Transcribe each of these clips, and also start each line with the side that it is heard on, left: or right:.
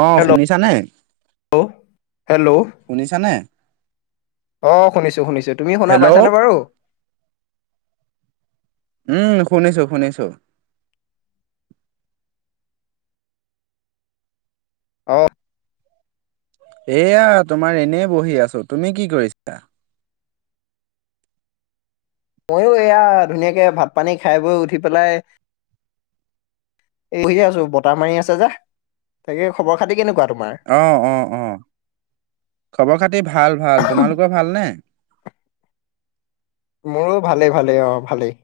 right: অ শুনিছানে?
left: Hello hello
right: শুনিছানে?
left: অ শুনিছো শুনিছো তুমি শুনা
right: হেল্ল'
left: পাইছানে বাৰু।
right: উম শুনিছো শুনিছো।
left: অ
right: এয়া তোমাৰ এনেই বহি আছো তুমি কি কৰিছা।
left: মইয়ো এয়া ধুনীয়াকে ভাত পানী খাই বৈ উঠি পেলাই এই বহি আছো বতাহ মাৰি আছে যে, তাকে খবৰ খাতি কেনেকুৱা তোমাৰ?
right: অঁ অঁ অঁ খবৰ খাতি ভাল ভাল, তোমালোকৰ ভালনে?
left: মোৰো ভালেই ভালেই অ ভালেই।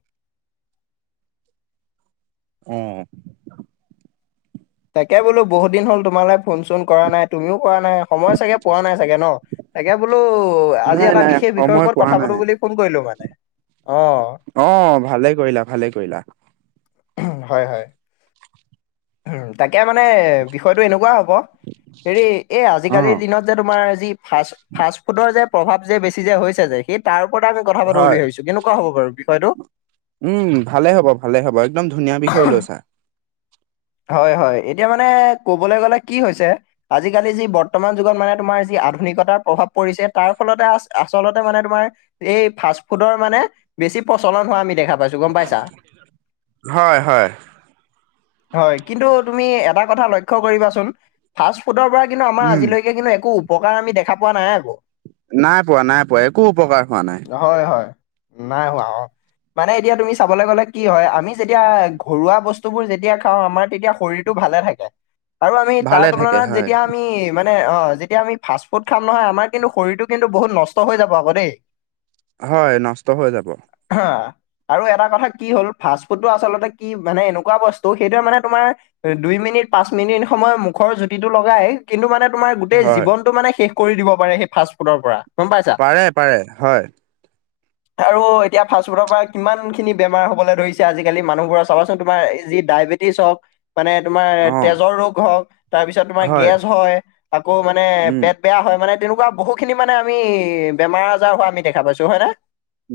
right: উম
left: তাকে বোলো বহুত দিন হল তোমাৰলে ফোন চোন কৰা নাই তুমিও কৰা নাই সময় চাগে পোৱা নাই চাগে ন? তাকে বোলো আজি
right: নাই
left: এটা
right: নাই
left: বিশেষ বিষয়ৰ
right: সময়
left: ওপৰত
right: পোৱা
left: কথা
right: নাই।
left: পাতো বুলি ফোন কৰিলো মানে অ।
right: অ ভালে কৰিলা ভালে কৰিলা।
left: হয়, হয়। উম, তাকে মানে বিষয়টো এনেকুৱা হ'ব। হেৰি এই আজিকালিৰ দিনত যে, তোমাৰ যি ফাষ্ট ফাষ্ট ফুডৰ যে প্ৰভাৱ যে বেছি যে হৈছে যে, সেই তাৰ ওপৰতে আমি কথা পাতো
right: হয়
left: বুলি ভাবছো, কেনেকুৱা হ'ব বাৰু বিষয়টো?
right: উম, ভালে হ'ব ভালে হ'ব, একদম ধুনীয়া বিষয় লৈছা।
left: হয়, হয়, এতিয়া মানে কবলৈ গ'লে কি হৈছে। আজিকালি যি বৰ্তমান যুগত মানে তোমাৰ যি আধুনিকতাৰ প্ৰভাৱ পৰিছে, তাৰ ফলতে আ-আচলতে মানে তোমাৰ এই ফাষ্ট ফুডৰ মানে বেছি প্ৰচলন হোৱা আমি দেখা পাইছো গ'ম পাইছা!
right: [unintelligible] হয়, হয়।
left: হয়, কিন্তু তুমি এটা কথা লক্ষ্য কৰিবাচোন, ফাষ্ট ফুডৰ পৰা কিন্তু আমাৰ
right: উম
left: আজিলৈকে কিন্তু একো উপকাৰ আমি দেখা পোৱা নাই আকৌ।
right: নাই পোৱা নাই পোৱা, একো উপকাৰ হোৱা নাই।
left: হয়, হয়, নাই হোৱা অ'। মানে এতিয়া তুমি চাবলৈ গ'লে কি হয়, আমি যেতিয়া ঘৰুৱা বস্তুবোৰ যেতিয়া খাওঁ আমাৰ তেতিয়া শৰীৰতটো ভালে থাকে, আৰু আমি তাৰ
right: ভালে থাকে
left: তুলনাত
right: হয়
left: যেতিয়া আমি মানে অ', যেতিয়া আমি ফাষ্ট ফুড খাম নহয় আমাৰ কিন্তু শৰীৰতটো কিন্তু বহুত নষ্ট হৈ যাব আকৌ দেই।
right: হয়, নষ্ট হৈ যাব।
left: আৰু এটা কথা কি হ'ল ফাষ্ট ফুডটো আচলতে কি মানে এনেকুৱা বস্তু। ত' সেইটো মানে তোমাৰ দুই মিনিট পাঁচ মিনিট সময় মুখৰ জুতিটো লগাই। কিন্তু, মানে তোমাৰ গোটেই
right: হয়
left: জীৱনতটো মানে শেষ কৰি দিব পাৰে সেই ফাষ্ট ফুডৰ পৰা। গম পাইছা
right: পাৰে পাৰে হয়।
left: [inaudible] আৰু এতিয়া ফাষ্টফুডৰ পৰা কিমান খিনি বেমাৰ হবলৈ ধৰিছে, আজিকালি মানুহ বোৰ চাবাচোন তোমাৰ এই যি ডায়েবেটিছ হওক মানে তোমাৰ
right: অ
left: তেজৰ ৰোগ হওক। তাৰপিছত তোমাৰ গেজ হয়, আকৌ মানে
right: উম
left: পেট বেয়া হয়, মানে তেনেকুৱা বহু খিনি মানে আমি বেমাৰ আজাৰ হোৱা আমি দেখা পাইছোঁ, হয় নে?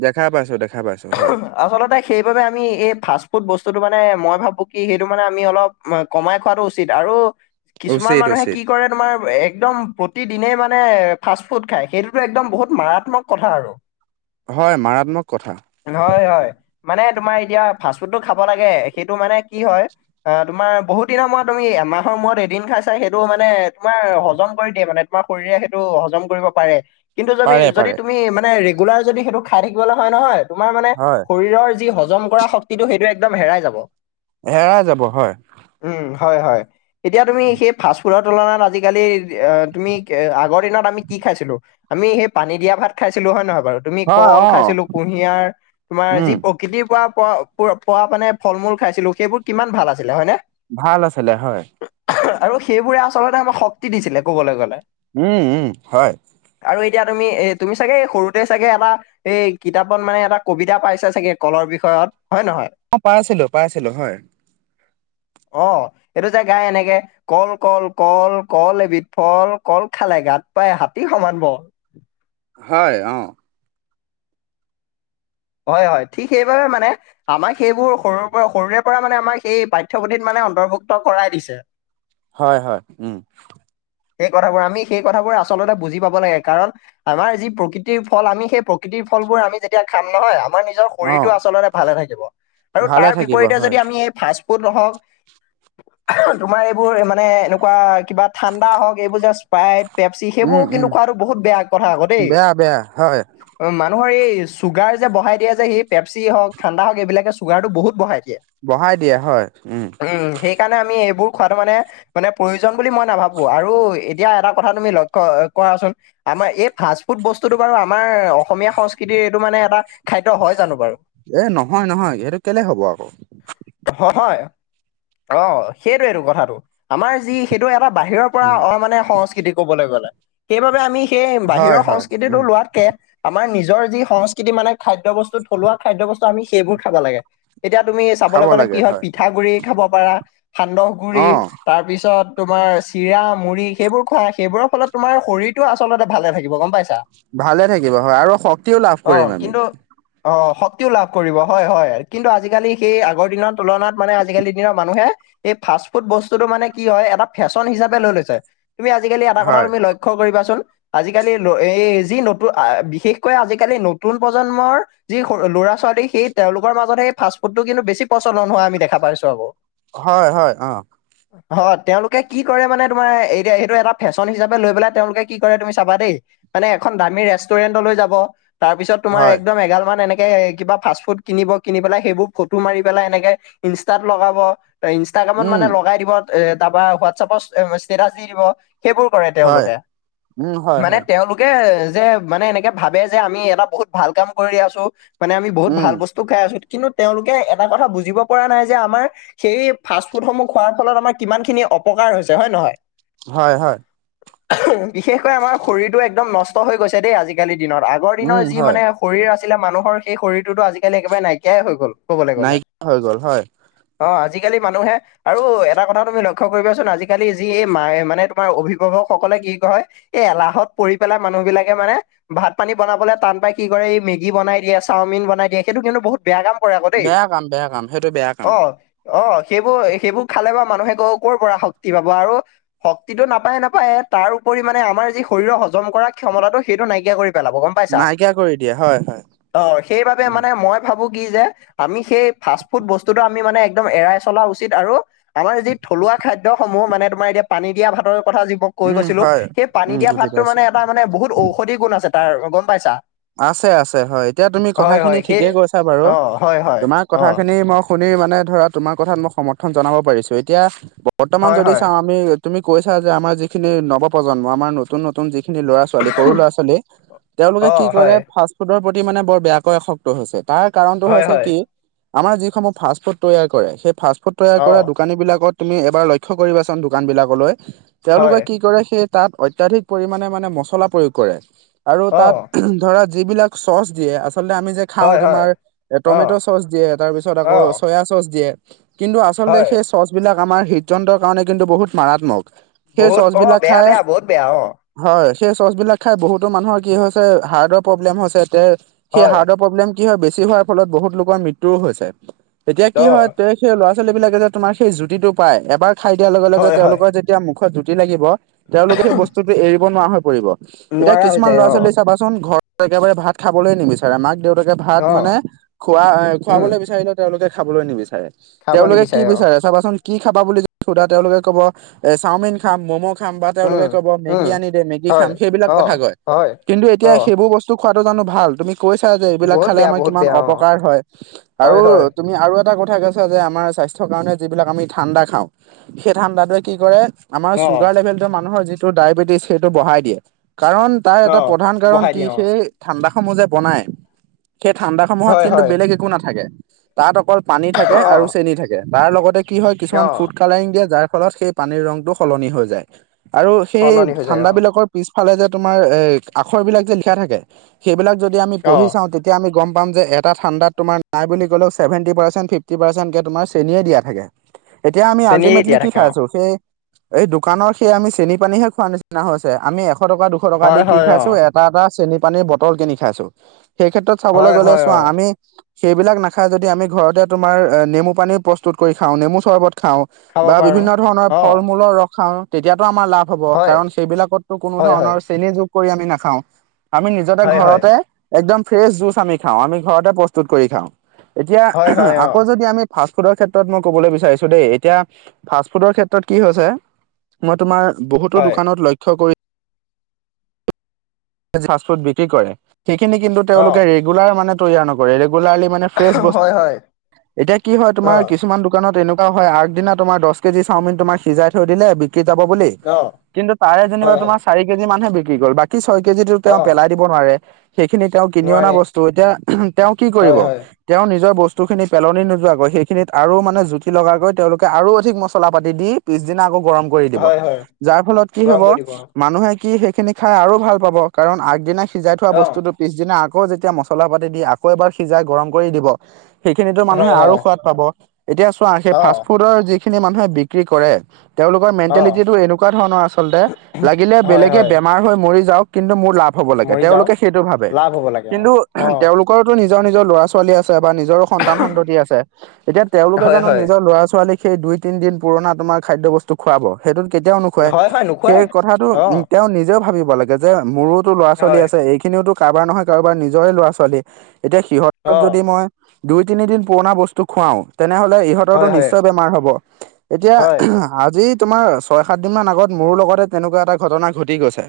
right: দেখা পাইছোঁ, দেখা পাইছোঁ হয়।
left: আচলতে সেইবাবে আমি এই ফাষ্ট ফুড বস্তুতটো মানে মই ভাবো কি সেইটো মানে আমি অলপ কমাই খোৱাতটো উচিত আৰু কিছুমান
right: উচিত
left: মানুহে
right: উচিত
left: কি কৰে। তোমাৰ একদম প্ৰতিদিনেই মানে ফাষ্ট ফুড খাই, সেইটোতো একদম বহুত মাৰাত্মক কথা আৰু। [inaudible]
right: হয়, মাৰাত্মক কথা।
left: হয়, হয়, মানে তোমাৰ এতিয়া ফাষ্টফুডটো খাব লাগে, সেইটো মানে কি হয়। অ', তোমাৰ বহুত দিনৰ মূৰত তুমি এমাহৰ মূৰত এদিন খাইছা, সেইটো মানে তোমাৰ হজম কৰি দিয়ে মানে। আমাৰ শৰীৰে সেইটো হজম কৰিব পাৰে। কিন্তু যদি
right: পাৰে
left: যদি
right: পাৰে
left: তুমি মানে ৰেগুলাৰ যদি সেইটো খাই থাকিবলৈ হয় নহয়। তোমাৰ মানে
right: হয়
left: শৰীৰৰ যি হজম কৰা শক্তিটো, সেইটো একদম হেৰাই যাব।
right: হেৰাই যাব হয়।
left: উম, হয়, হয়, এতিয়া তুমি সেই ফাষ্ট ফুডত তুলনাত আজিকালি অ', তুমি এ আগৰ দিনত আমি কি খাইছিলো। আমি সেই পানী দিয়া ভাত খাইছিলো, হয় নহয় বাৰু তুমি
right: হয়
left: কল
right: অ
left: খাইছিলো, কুঁহিয়াৰ তোমাৰ যি
right: উম
left: প্ৰকৃতিৰ পৰা পৰা পোৱা মানে ফল-মূল খাইছিলোঁ সেইবোৰ কিমান ভাল আছিলে হয় নে?
right: ভাল আছিলে হয়।
left: আৰু সেইবোৰে আচলতে আমাক শক্তি দিছিলে কবলৈ গ'লে।
right: উম উম হয়।
left: আৰু এতিয়া তুমি এ তুমি ছাগে সৰুতে চাগে এটা এই কিতাপত মানে এটা কবিতা পাইছে চাগে কলৰ বিষয়ত হয় নহয়?
right: অ', পাইছিলোঁ পাইছিলোঁ হয়।
left: অ', - সেইটো যে গাই এনেকে। কল কল কল কল এবিধ ফল, কল খালে গাত পায় হাতী সমান বল।
right: হয় অঁ।
left: হয়-হয় ঠিক সেইবাবে মানে আমাক সেইবোৰ সৰুৰ পৰা সৰুৰে পৰা মানে আমাক সেই পাঠ্যপুথিত মানে অন্তৰ্ভুক্ত কৰাই দিছে।
right: হয় -হয়, উম।
left: সেই কথাবোৰ আমি সেই কথাবোৰ আচলতে বুজি পাব লাগে কাৰণ আমাৰ যি প্ৰকৃতিৰ ফল আমি সেই প্ৰকৃতিৰ ফলবোৰ আমি যেতিয়া খাম নহয় আমাৰ
right: অ
left: শৰীৰতটো আচলতে ভালে থাকিব, আৰু
right: ভালে
left: তাৰ
right: থাকিব
left: বিপৰীতে
right: হয়
left: যদি আমি এই ফাষ্টফুড নহওঁক, তোমাৰ এইবোৰ মানে এনেকুৱা কিবা থান ঠাণ্ডা হক এইবোৰ স্পাইট, পেপচি সেইবোৰ
right: উম উম
left: কিন্তু খোৱাটো বহুত বেয়া কথা আকৌ দেই।
right: বেয়া বেয়া হয়
left: অ মানুহৰ এই চুগাৰ যে বড়াই দিয়ে যে সি পেপচি হওঁক ঠাণ্ডা হওঁক এই বিলাকে চুগাৰ বহুত বড়াই দিয়ে।
right: বড়াই দিয়ে হয়, উম।
left: উম সেই কাৰণে আমি এইবোৰ খোৱাটো মানে, মানে প্ৰয়োজন বুলি মই নাভাবোঁ। আৰু এতিয়া এটা কথা তুমি লক্ষ্য কোৱাচোন। আমাৰ এই ফাষ্ট ফুড বস্তুটো বাৰু আমাৰ অসমীয়া সংস্কৃতিৰ এইটো মানে এটা খাদ্য হয় জানোঁ বাৰু?
right: এ নহয় নহয় সেইটো কেলে হব আকৌ।
left: হয় হয়, অঁহ', সেইটোয়েটো কথাটো, আমাৰ যি সেইটো এটা বাহিৰৰ পৰা
right: উম
left: অ মানে সংস্কৃতি কবলৈ গ'লে, সেইবাবে আমি সেই
right: হয়
left: বাহিৰৰ
right: হয়
left: সংস্কৃতিটো
right: উম
left: লোৱাতকে আমাৰ নিজৰ যি সংস্কৃতি মানে খাদ্য বস্তু থলুৱা খাদ্য বস্তু আমি সেইবোৰ খাব লাগে, এতিয়া তুমি
right: খাব
left: চাবলৈ গ'লে কি
right: লাগে
left: হয় পিঠা গুৰি খাব পাৰা, সান্দহ
right: অ
left: গুৰি। তাৰপিছত তোমাৰ চিৰা মুড়ি সেইবোৰ খোৱা সেইবোৰৰ ফলত তোমাৰ শৰীৰটো আচলতে ভালে থাকিব গম পাইছা।
right: ভালে থাকিব হয় আৰু শক্তিও লাভ
left: অ
right: কৰিম আমি।
left: কিন্তু অ শক্তিও লাভ কৰিব হয় হয় কিন্তু আজিকালি সেই আগৰ দিনৰ তুলনাত মানে আজিকালিৰ দিনৰত মানুহে এই ফাষ্ট ফুড বস্তুতটো মানে কি হয় এটা ফেশ্বন হিচাপে লৈ লৈছে, তুমি আজিকালি এটা কথা
right: হয়
left: তুমি লক্ষ্য কৰিবাচোন, আজিকালি এই যি নতুন বিশেষকৈ আজিকালিৰ নতুন প্ৰজন্মৰ যি ল'ৰা ছোৱালী সেই তেওঁলোকৰ মাজত সেই ফাষ্টফুড টো কিন্তু বেছি প্ৰচলন হোৱা আমি দেখা পাইছোঁ আকৌ।
right: হয়-হয় অ',।
left: [inaudible] হয় তেওঁলোকে কি কৰে মানে তোমাৰ এতিয়া সেইটো এটা ফেশ্বন হিচাপে লৈ পেলাই তেওঁলোকে কি কৰে তুমি চাবা দেই। মানে এখন দামী ৰেষ্টুৰেণ্টলৈ যাব। তাৰ পিছত তোমাৰ
right: হয়,
left: একদম এঘাল মান এনেকে কিবা ফাষ্ট ফুড কিনিব কিনি পেলাই সেইবোৰ ফটো মাৰি পেলাই এনেকে ইনষ্টাত লগাব, ইনষ্টাগ্ৰামত
right: উম,
left: মানে লগাই দিব। এ তাৰপৰা হোৱাটছাপত ষ্টেটাচ দি দিব। সেইবোৰ কৰে
right: হয়,
left: তেওঁলোকে,
right: উম, হয়,
left: মানে
right: হয়,
left: তেওঁলোকে যে মানে এনেকে ভাবে যে আমি এটা বহুত ভাল কাম কৰি আছোঁ মানে আমি বহুত
right: উম,
left: ভাল বস্তু টো খাই আছোঁ, কিন্তু তেওঁলোকে এটা কথা বুজিব পৰা নাই যে আমাৰ সেই ফাষ্ট ফুড সমূহ খোৱাৰ ফলত আমাৰ কিমান খিনি অপকাৰ হৈছে, হয়নে নহয়?
right: হয়-হয়।
left: বিশেষকৈ আমাৰ শৰীৰটো একদম নষ্ট হৈ গৈছে দেই আজিকালি দিনত। আগৰ দিনৰ
right: উম,
left: যি
right: হয়,
left: মানে শৰীৰ আছিলে মানুহৰ সেই শৰীৰটোতো আজিকালি একেবাৰে নাইকিয়াই হৈ গ'ল। ক'বলৈ গ'লে,
right: নাইকিয়া হৈ গ'ল হয়,
left: অ' আজিকালি মানুহে আৰু এটা কথা তুমি লক্ষ্য কৰিবাচোন আজিকালি যি এই মায়ে মানে তোমাৰ অভিভাৱকসকলে কি কয় এই এলাহত পৰি পেলাই মানুহ বিলাকে মানে ভাত পানী বনাবলৈ টান পাই কি কৰে এই মেগী বনাই দিয়ে চাওমিন বনাই দিয়ে সেইটো কিন্তু বহুত বেয়া কাম কৰে আকৌ দেই
right: বেয়া কাম, বেয়া কাম, সেইটো বেয়া কাম।
left: অ'। অ' সেইবোৰ সেইবোৰ খালে বা মানুহে ক'ৰ পৰা শক্তি পাব আৰু শক্তিটো নাপায়ে নাপায়ে তাৰ উপৰি মানে আমাৰ যি শৰীৰৰ হজম কৰা ক্ষমতাটো সেইটো নাইকিয়া কৰি পেলাব গম পাইছা।
right: নাইকিয়া কৰি দিয়ে হয়, হয়,
left: অ' সেইবাবে
right: উম,
left: মানে মই ভাবো কি যে আমি সেই ফাষ্ট ফুড বস্তুটো আমি মানে একদম এৰাই চলা উচিত আৰু আমাৰ যি থলুৱা খাদ্যসমূহ মানে তোমাৰ এতিয়া পানী দিয়া ভাতৰ কথা যি কৈ
right: উম,
left: গৈছিলো
right: হয়,
left: সেই পানী
right: উম,
left: দিয়া
right: বুজি
left: ভাতটোৰ
right: পাইছো।
left: মানে এটা মানে বহুত ঔষধি গুণ আছে তাৰ গম পাইছা।
right: আছে, আছে হয় এতিয়া তুমি
left: হয়
right: কথাখিনি
left: হয় সেই
right: ঠিকে কৈছা বাৰু
left: অ হয় হয়
right: তোমাৰ
left: অ
right: কথাখিনি মই শুনি মানে ধৰা তোমাৰ কথাত মই সমৰ্থন জনাব পাৰিছো এতিয়া বৰ্তমান
left: হয়
right: যদি
left: হয়
right: চাওঁ আমি তুমি কৈছা যে আমাৰ যিখিনি নৱপ্ৰজন্ম আমাৰ নতুন নতুন যিখিনি ল'ৰা ছোৱালী সৰু ল'ৰা ছোৱালী তেওঁলোকে
left: অ
right: কি কৰে
left: হয়
right: ফাষ্ট ফুডৰ প্ৰতি মানে বৰ বেয়াকৈ আসক্ত হৈছে তাৰ কাৰণটো
left: হয়
right: হৈছে
left: হয়
right: কি আমাৰ যিসমূহ ফাষ্ট ফুড তৈয়াৰ কৰে সেই ফাষ্ট ফুড তৈয়াৰ
left: অ
right: কৰা দোকান দোকানী বিলাকত তুমি এবাৰ লক্ষ্য কৰিবাচোন দোকান বিলাকলৈ তেওঁলোকে
left: হয়
right: কি কৰে সেই তাত অত্যাধিক পৰিমাণে মানে মচলা প্ৰয়োগ কৰে আৰু
left: অ
right: তাত ধৰা যিবিলাক চছ দিয়ে আচলতে আমি যে খাওঁ
left: হয় হয়
right: তোমাৰ এ
left: অ
right: টমেট' চছ দিয়ে তাৰ পিছত
left: অ
right: আকৌ চয়া চছ দিয়ে। কিন্তু আচলতে
left: হয়
right: সেই চচবিলাক আমাৰ হৃদযন্ত্ৰৰ কাৰণে কিন্তু বহুত মাৰাত্মক। সেই
left: বহুত অ'
right: চচবিলাক
left: বেয়া,
right: খাই
left: বেয়া বহুত বেয়া অ'।
right: হয় সেই চচ বিলাক খাই বহুতো মানুহৰ কি হৈছে হাৰ্টৰ প্ৰব্লেম হৈছে তে সেই
left: হয়
right: হাৰ্টৰ প্ৰব্লেম কি হয় বেছি হোৱাৰ ফলত বহুত লোকৰ মৃত্যুও হৈছে এতিয়া কি
left: অ
right: হয় ত সেই ল'ৰা ছোৱালী বিলাকে যে তোমাৰ সেই জুতিটো পাই এবাৰ খাই দিয়াৰ লগে লগে
left: হয় হয়
right: তেওঁলোকৰ যে এতিয়া মুখত জুতি লাগিব তেওঁলোকে সেই বস্তুটো এৰিব নোৱাৰা হৈ পৰিব এতিয়া
left: নোৱাৰা হৈ
right: কিছুমান
left: যায়
right: ল'ৰা
left: অ
right: ছোৱালী চাবাচোন ঘৰত একেবাৰে ভাত খাবলৈ নিবিচাৰে মাক দেউতাকে ভাত মানে
left: অ
right: খোৱা,
left: উম,
right: খুৱাবলৈ বিচাৰিলে তেওঁলোকে খাবলৈ নিবিচাৰে।
left: খাব
right: তেওঁলোকে কি
left: নিবিচাৰে অ',
right: বিচাৰে চাবাচোন কি খাবা বুলি যদি সোধা তেওঁলোকে কব এ চাওমিন খাম ম'ম' খাম বা তেওঁলোকে
left: উম,
right: ক'ব মেগি
left: উম।
right: আনি দে মেগি খাম,
left: হয়,
right: সেইবিলাক
left: অ',
right: কথা কয়
left: হয়,
right: কিন্তু এতিয়া
left: অ',
right: সেইবোৰ বস্তু টো খোৱাটো জানো ভাল, তুমি কৈছা যে এইবিলাক
left: বহুত
right: খালে
left: বেয়া,
right: আমাৰ
left: বহুত
right: কিমান
left: বেয়া অ',
right: অপকাৰ হয় আৰু
left: হয়, হয়।
right: তুমি আৰু এটা কথা কৈছা যে আমাৰ স্বাস্থ্যৰ কাৰণে যিবিলাক আমি ঠাণ্ডা খাওঁ। সেই ঠাণ্ডাটোৱে কি কৰে আমাৰ
left: অ',
right: চুগাৰ লেভেলটো মানুহৰ যিটো ডায়বেটিছ সেইটো বঢ়াই দিয়ে কাৰণ তাৰ এটা
left: অ',
right: প্ৰধান কাৰণ
left: বহাই
right: কি
left: দিয়ে অ',
right: সেই ঠাণ্ডাসমূহ যে বনাই সেই ঠাণ্ডা সমূহত
left: হয়,
right: কিন্তু
left: হয়,
right: বেলেগ একো নাথাকে তাত অকল পানী থাকে আৰু
left: অ',
right: চেনী থাকে। তাৰ লগতে কি হয় কিছুমান
left: অ',
right: ফুড কালাৰিং দিয়ে যাৰ ফলত সেই পানীৰ ৰঙটো সলনি হৈ যায়। আৰু সেই
left: সলনি হৈ যায় অ',
right: ঠাণ্ডাবিলাকৰ পিছফালে যে তোমাৰ এ আখৰ বিলাক যে লিখা থাকে। সেইবিলাক যদি আমি পঢ়ি
left: অ',
right: চাওঁ তেতিয়া তেতিয়া আমি গম পাম যে এটা ঠাণ্ডাত তোমাৰ নাই বুলি কলেও চেভেণ্টি পাৰ্চেণ্ট, ফিফটি পাৰ্চেণ্টকে তোমাৰ চেনীয়ে দিয়া থাকে। এতিয়া আমি
left: চেনি
right: আল্টিমেটলি
left: দিয়া
right: কি
left: থাকে
right: খাই
left: অ',
right: আছো সেই এই দোকানৰ সেই আমি চেনি পানীহে খোৱা নিচিনা হৈ হৈছে আমি এশ টকা, দুশ টকা দি
left: হয়,
right: কি
left: হয়,
right: খাইছো
left: অ',
right: এটা এটা চেনী পানীৰ বটল কিনি খাইছো। সেই ক্ষেত্ৰত চাবলৈ
left: হয়,
right: গ'লে
left: হয়,
right: চোৱা
left: অ',
right: আমি সেইবিলাক নাখায় যদি আমি ঘৰতে তোমাৰ নেমু পানী প্ৰস্তুত কৰি খাওঁ নেমু চৰ্বত খাওঁ।
left: খাব
right: বা
left: পাৰো।
right: বিভিন্ন ধৰণৰ
left: অ',
right: ফল মূলৰ ৰখ খাওঁ তেতিয়াতো আমাৰ লাভ হ'ব
left: হয়,
right: কাৰণ সেইবিলাকতো কোনো
left: হয়, হয়,
right: ধৰণৰ চেনি যোগ কৰি আমি নাখাও আমি নিজতে
left: হয়, হয়,
right: ঘৰতে একদম ফ্ৰেছ জুচ আমি খাওঁ আমি ঘৰতে প্ৰস্তুত কৰি খাওঁ। এতিয়া
left: হয়, হয়,
right: আকৌ
left: অ',
right: যদি আমি ফাষ্টফুডৰ ক্ষেত্ৰত মই ক'বলৈ বিচাৰিছোঁ দেই এতিয়া ফাষ্টফুডৰ ক্ষেত্ৰত কি হৈছে মই তোমাৰ বহুতো
left: হয়,
right: দোকানত লক্ষ্য কৰি ফাষ্টফুড বিক্ৰী কৰে সেইখিনি কিন্তু তেওঁলোকে
left: অ',
right: ৰেগুলাৰ মানে তৈয়াৰ নকৰে ৰেগুলাৰলি মানে ফ্ৰেজ
left: হয়, হয়,
right: বস্ত এতিয়া কি হয়
left: অ',
right: তোমাৰ কিছুমান দোকানত হয় আগদিনা তোমাৰ দহ কেজি চাওমিন তোমাৰ সিজাই থৈ দিলে বিক্ৰী যাব বুলি
left: অ',
right: কিন্তু তাৰে যেনিবা
left: হয়, হয়,
right: তোমাৰ চাৰি কেজি মানহে বিকি গ'ল বাকী ছয় কেজিটো তেওঁ
left: অ',
right: পেলাই দিব নোৱাৰে। সেইখিনি তেওঁ কিনি অনা
left: নোৱাৰে,
right: বস্তু এতিয়া তেওঁ কি কৰিব
left: হয়, হয়,
right: তেওঁ নিজৰ বস্তুখিনি পেলনি নোযোৱাকৈ সেইখিনিত আৰু মানে জুতি লগাকৈ তেওঁলোকে আৰু অধিক মছলা পাতি দি পিছদিনা আকৌ গৰম কৰি দিব
left: হয়, হয়।
right: যাৰ ফলত কি
left: গৰম
right: হ'ব
left: কৰি দিব
right: মানুহে কি সেইখিনি খাই আৰু ভাল পাব কাৰণ আগদিনা সিজাই থোৱা
left: অ
right: বস্তুটো পিছদিনা আকৌ যেতিয়া মছলা পাতি দি আকৌ এবাৰ সিজাই গৰম কৰি দিব। সেইখিনিতো
left: হয়
right: মানুহে আৰু
left: হয়
right: সোৱাদ পাব এতিয়া চোৱা সেই
left: অ
right: ফাষ্টফুডৰ যি যিখিনি মানুহে বিক্ৰী কৰে। তেওঁলোকৰ
left: অ
right: মেণ্টেলিটিটো এনেকুৱা ধৰণৰ আচলতে লাগিলে
left: হয়
right: বেলেগে
left: হয়
right: বেমাৰ হৈ মৰি যাওঁক। কিন্তু মোৰ লাভ হ'ব লাগে
left: মৰি যাওক
right: তেওঁলোকে সেইটো ভাবে
left: লাভ হ'ব লাগে অ
right: কিন্তু
left: অ
right: তেওঁলোকৰো নিজৰ নিজৰ ল'ৰা ছোৱালী ছোৱালী আছে বা নিজৰো সন্তান সন্ততি আছে এতিয়া তেওঁলোকে
left: হয়
right: জানো
left: হয়
right: নিজৰ ল'ৰা ছোৱালী সেই দুই তিনদিন পুৰণা তোমাৰ খাদ্য বস্তু তোক খুৱাব সেইটো কেতিয়াও নোখুৱাই
left: হয় হয়
right: সেই
left: নোখোৱাই
right: কথাটো
left: অ
right: উ তেওঁ নিজেও ভাবিব লাগে। যে মোৰোতো ল'ৰা ছোৱালী
left: হয়
right: আছে এইখিনিওতো কাৰোবাৰ নহয় কাৰোবাৰ নিজৰে ল'ৰা ছোৱালী এতিয়া সিহঁত
left: অ
right: যদি মই দুই তিনিদিন পুৰণা বস্তু খুৱাও তেনেহ'লে ইহঁতৰতো
left: হয় হয়
right: নিশ্চয় বেমাৰ হ'ব এতিয়া
left: হয়
right: আজি তোমাৰ ছয় সাত দিন মান আগত মোৰ লগতে তেনেকুৱা এটা ঘটনা ঘটি গৈছে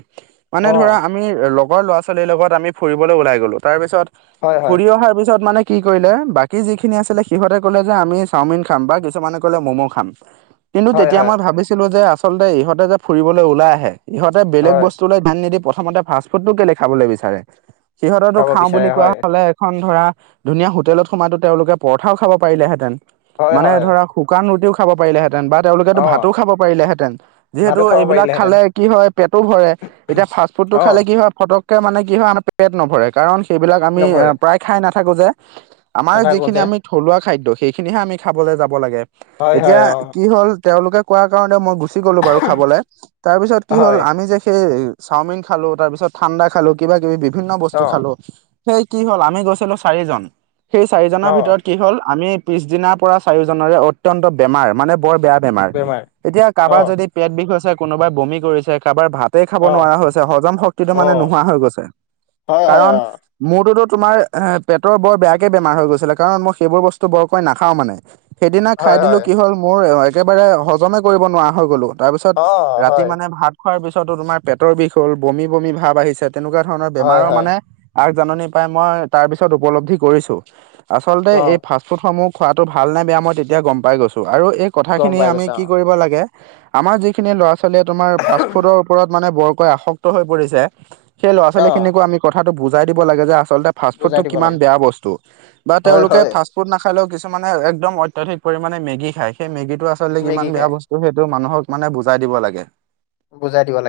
right: মানে
left: অ
right: ধৰা আমি লগৰ ল'ৰা ছোৱালীৰ লগত আমি ফুৰিবলৈ ওলাই গ'লো তাৰ পিছত
left: হয় হয়
right: ফুৰি অহাৰ পিছত মানে কি কৰিলে বাকী যিখিনি আছিলে সিহঁতে ক'লে যে আমি চাওমিন খাম বা কিছুমানে ক'লে ম'ম' খাম।
left: [inaudible]
right: কিন্তু তেতিয়া
left: হয়
right: মই ভাবিছিলো যে আচলতে ইহঁতে যে ফুৰিবলৈ ওলাই আহে ইহঁতে বেলেগ
left: হয়
right: বস্তুলৈ ধ্যান নিদি প্ৰথমতে ফাষ্ট ফুডটো কেলে খাবলৈ বিচাৰে সিহঁতৰটো
left: খাব
right: খাওঁ
left: বিচাৰে
right: বুলি কোৱা
left: হয়
right: হ'লে এখন ধৰা ধুনীয়া হোটেলত সোমাই তেওঁলোকে পৰঠাও খাব পাৰিলেহেঁতেন
left: হয়
right: মানে
left: হয়
right: ধৰা শুকান ৰুটিও খাব পাৰিলেহেঁ হেঁতেন বা তেওঁলোকেতো
left: অ
right: ভাতো খাব পাৰিলেহেঁতেন যিহেতু
left: ভাতো খাব
right: এইবিলাক
left: পাৰিলেহেঁতেন
right: খালে কি হয় পেটো ভৰে। এতিয়া ফাষ্টফুডটো
left: অ
right: খালে কি হয় ফটকে মানে কি হয় আমাৰ পেট নভৰে কাৰণ সেইবিলাক আমি
left: নভৰে
right: প্ৰায় খাই নাথাকো যে আমাৰ
left: নাথাকো
right: যিখিনি
left: যে
right: আমি থলুৱা খাদ্য সেইখিনিহে আমি খাবলৈ যাব লাগে।
left: হয়
right: এতিয়া
left: হয় অ
right: কি হ'ল তেওঁলোকে কোৱা কাৰণে মই গুচি গুচি গ'লো বাৰু খাবলৈ তাৰ পিছত কি হ'ল
left: হয়
right: আমি যে সেই চাওমিন খালো তাৰ পিছত ঠাণ্ডা খালো। কিবা কিবি বিভিন্ন বস্তু
left: অ
right: খালো সেই কি হ'ল আমি গৈছিলো চাৰিজন সেই চাৰিজনৰ
left: অ
right: ভিতৰত কি হ'ল আমি পিছ দিনাৰ পৰা চাৰিওজনৰে অত্যন্ত বেমাৰ মানে বৰ বেয়া বেমাৰ এতিয়া
left: অ
right: কাৰোবাৰ যদি পেট বিষ হৈছে কোনোবাই বমি কৰিছে কাৰোবাৰ ভাতে খ
left: অ
right: নোৱাৰা হৈছে হজম শক্তিটো
left: অ
right: মানে নোহোৱা হৈ গৈছে
left: হয় হয়
right: কাৰণ
left: অ
right: মোৰতোতো তোমাৰ এ পেটৰ বৰ বেয়াকে বেমাৰ হৈ গৈছিলে কাৰণ মই সেইবোৰ বস্তু বৰকৈ নাখাও মানে সেইদিনা খাই
left: হয়
right: দিলোঁ
left: হয়
right: কি হ'ল মোৰ একেবাৰে হজমে কৰিব নোৱাৰা হৈ গ'লো। তাৰ পিছত
left: অ
right: ৰাতি
left: হয়
right: মানে ভাত খোৱাৰ পিছতো তোমাৰ পেটৰ বিষ হ'ল বমি বমি ভাৱ আহিছে। তেনেকুৱা ধৰণৰ
left: হয়
right: বেমাৰৰ
left: হয়
right: মানে আগজাননী পাই মই তাৰ পিছত উপলব্ধি কৰিছো ছি ছি ছি। আচলতে
left: অ
right: এই ফাষ্টফুডসমূহ খোৱাটো ভাল নে বেয়া মই তেতিয়া গম পাই গৈছোঁ আৰু এই
left: গম
right: কথাখিনি
left: পাই
right: আমি
left: গৈছা
right: কি
left: অ
right: কৰিব লাগে হে হে হে আমাৰ যিখিনি ল'ৰা-ছোৱালীয়ে তোমাৰ ফাষ্ট-ফুডৰ ওপৰত মানে বৰকৈ আসক্ত হৈ পৰিছে সেই
left: অ
right: ল'ৰা-ছোৱালী খিনিকো আমি কথাটো বুজাই দিব লাগে যে আচল ফাষ্ট-ফুডটো
left: বুজাই দিব
right: কিমান
left: লাগে
right: বেয়া বস্তু হে হে বা
left: হয়
right: তেওঁলোকে
left: হয়
right: ফাষ্ট ফুড নাখালেও কিছুমানে একদম অত্যাধিক পৰিমাণে মেগী খায় সেই মেগীটো আচলতে কিমান
left: মেগী
right: বেয়া
left: খাই
right: বস্তু ত সেইটো মানুহক মানে বুজাই দিব লাগে।
left: বুজাই দিব লাগে।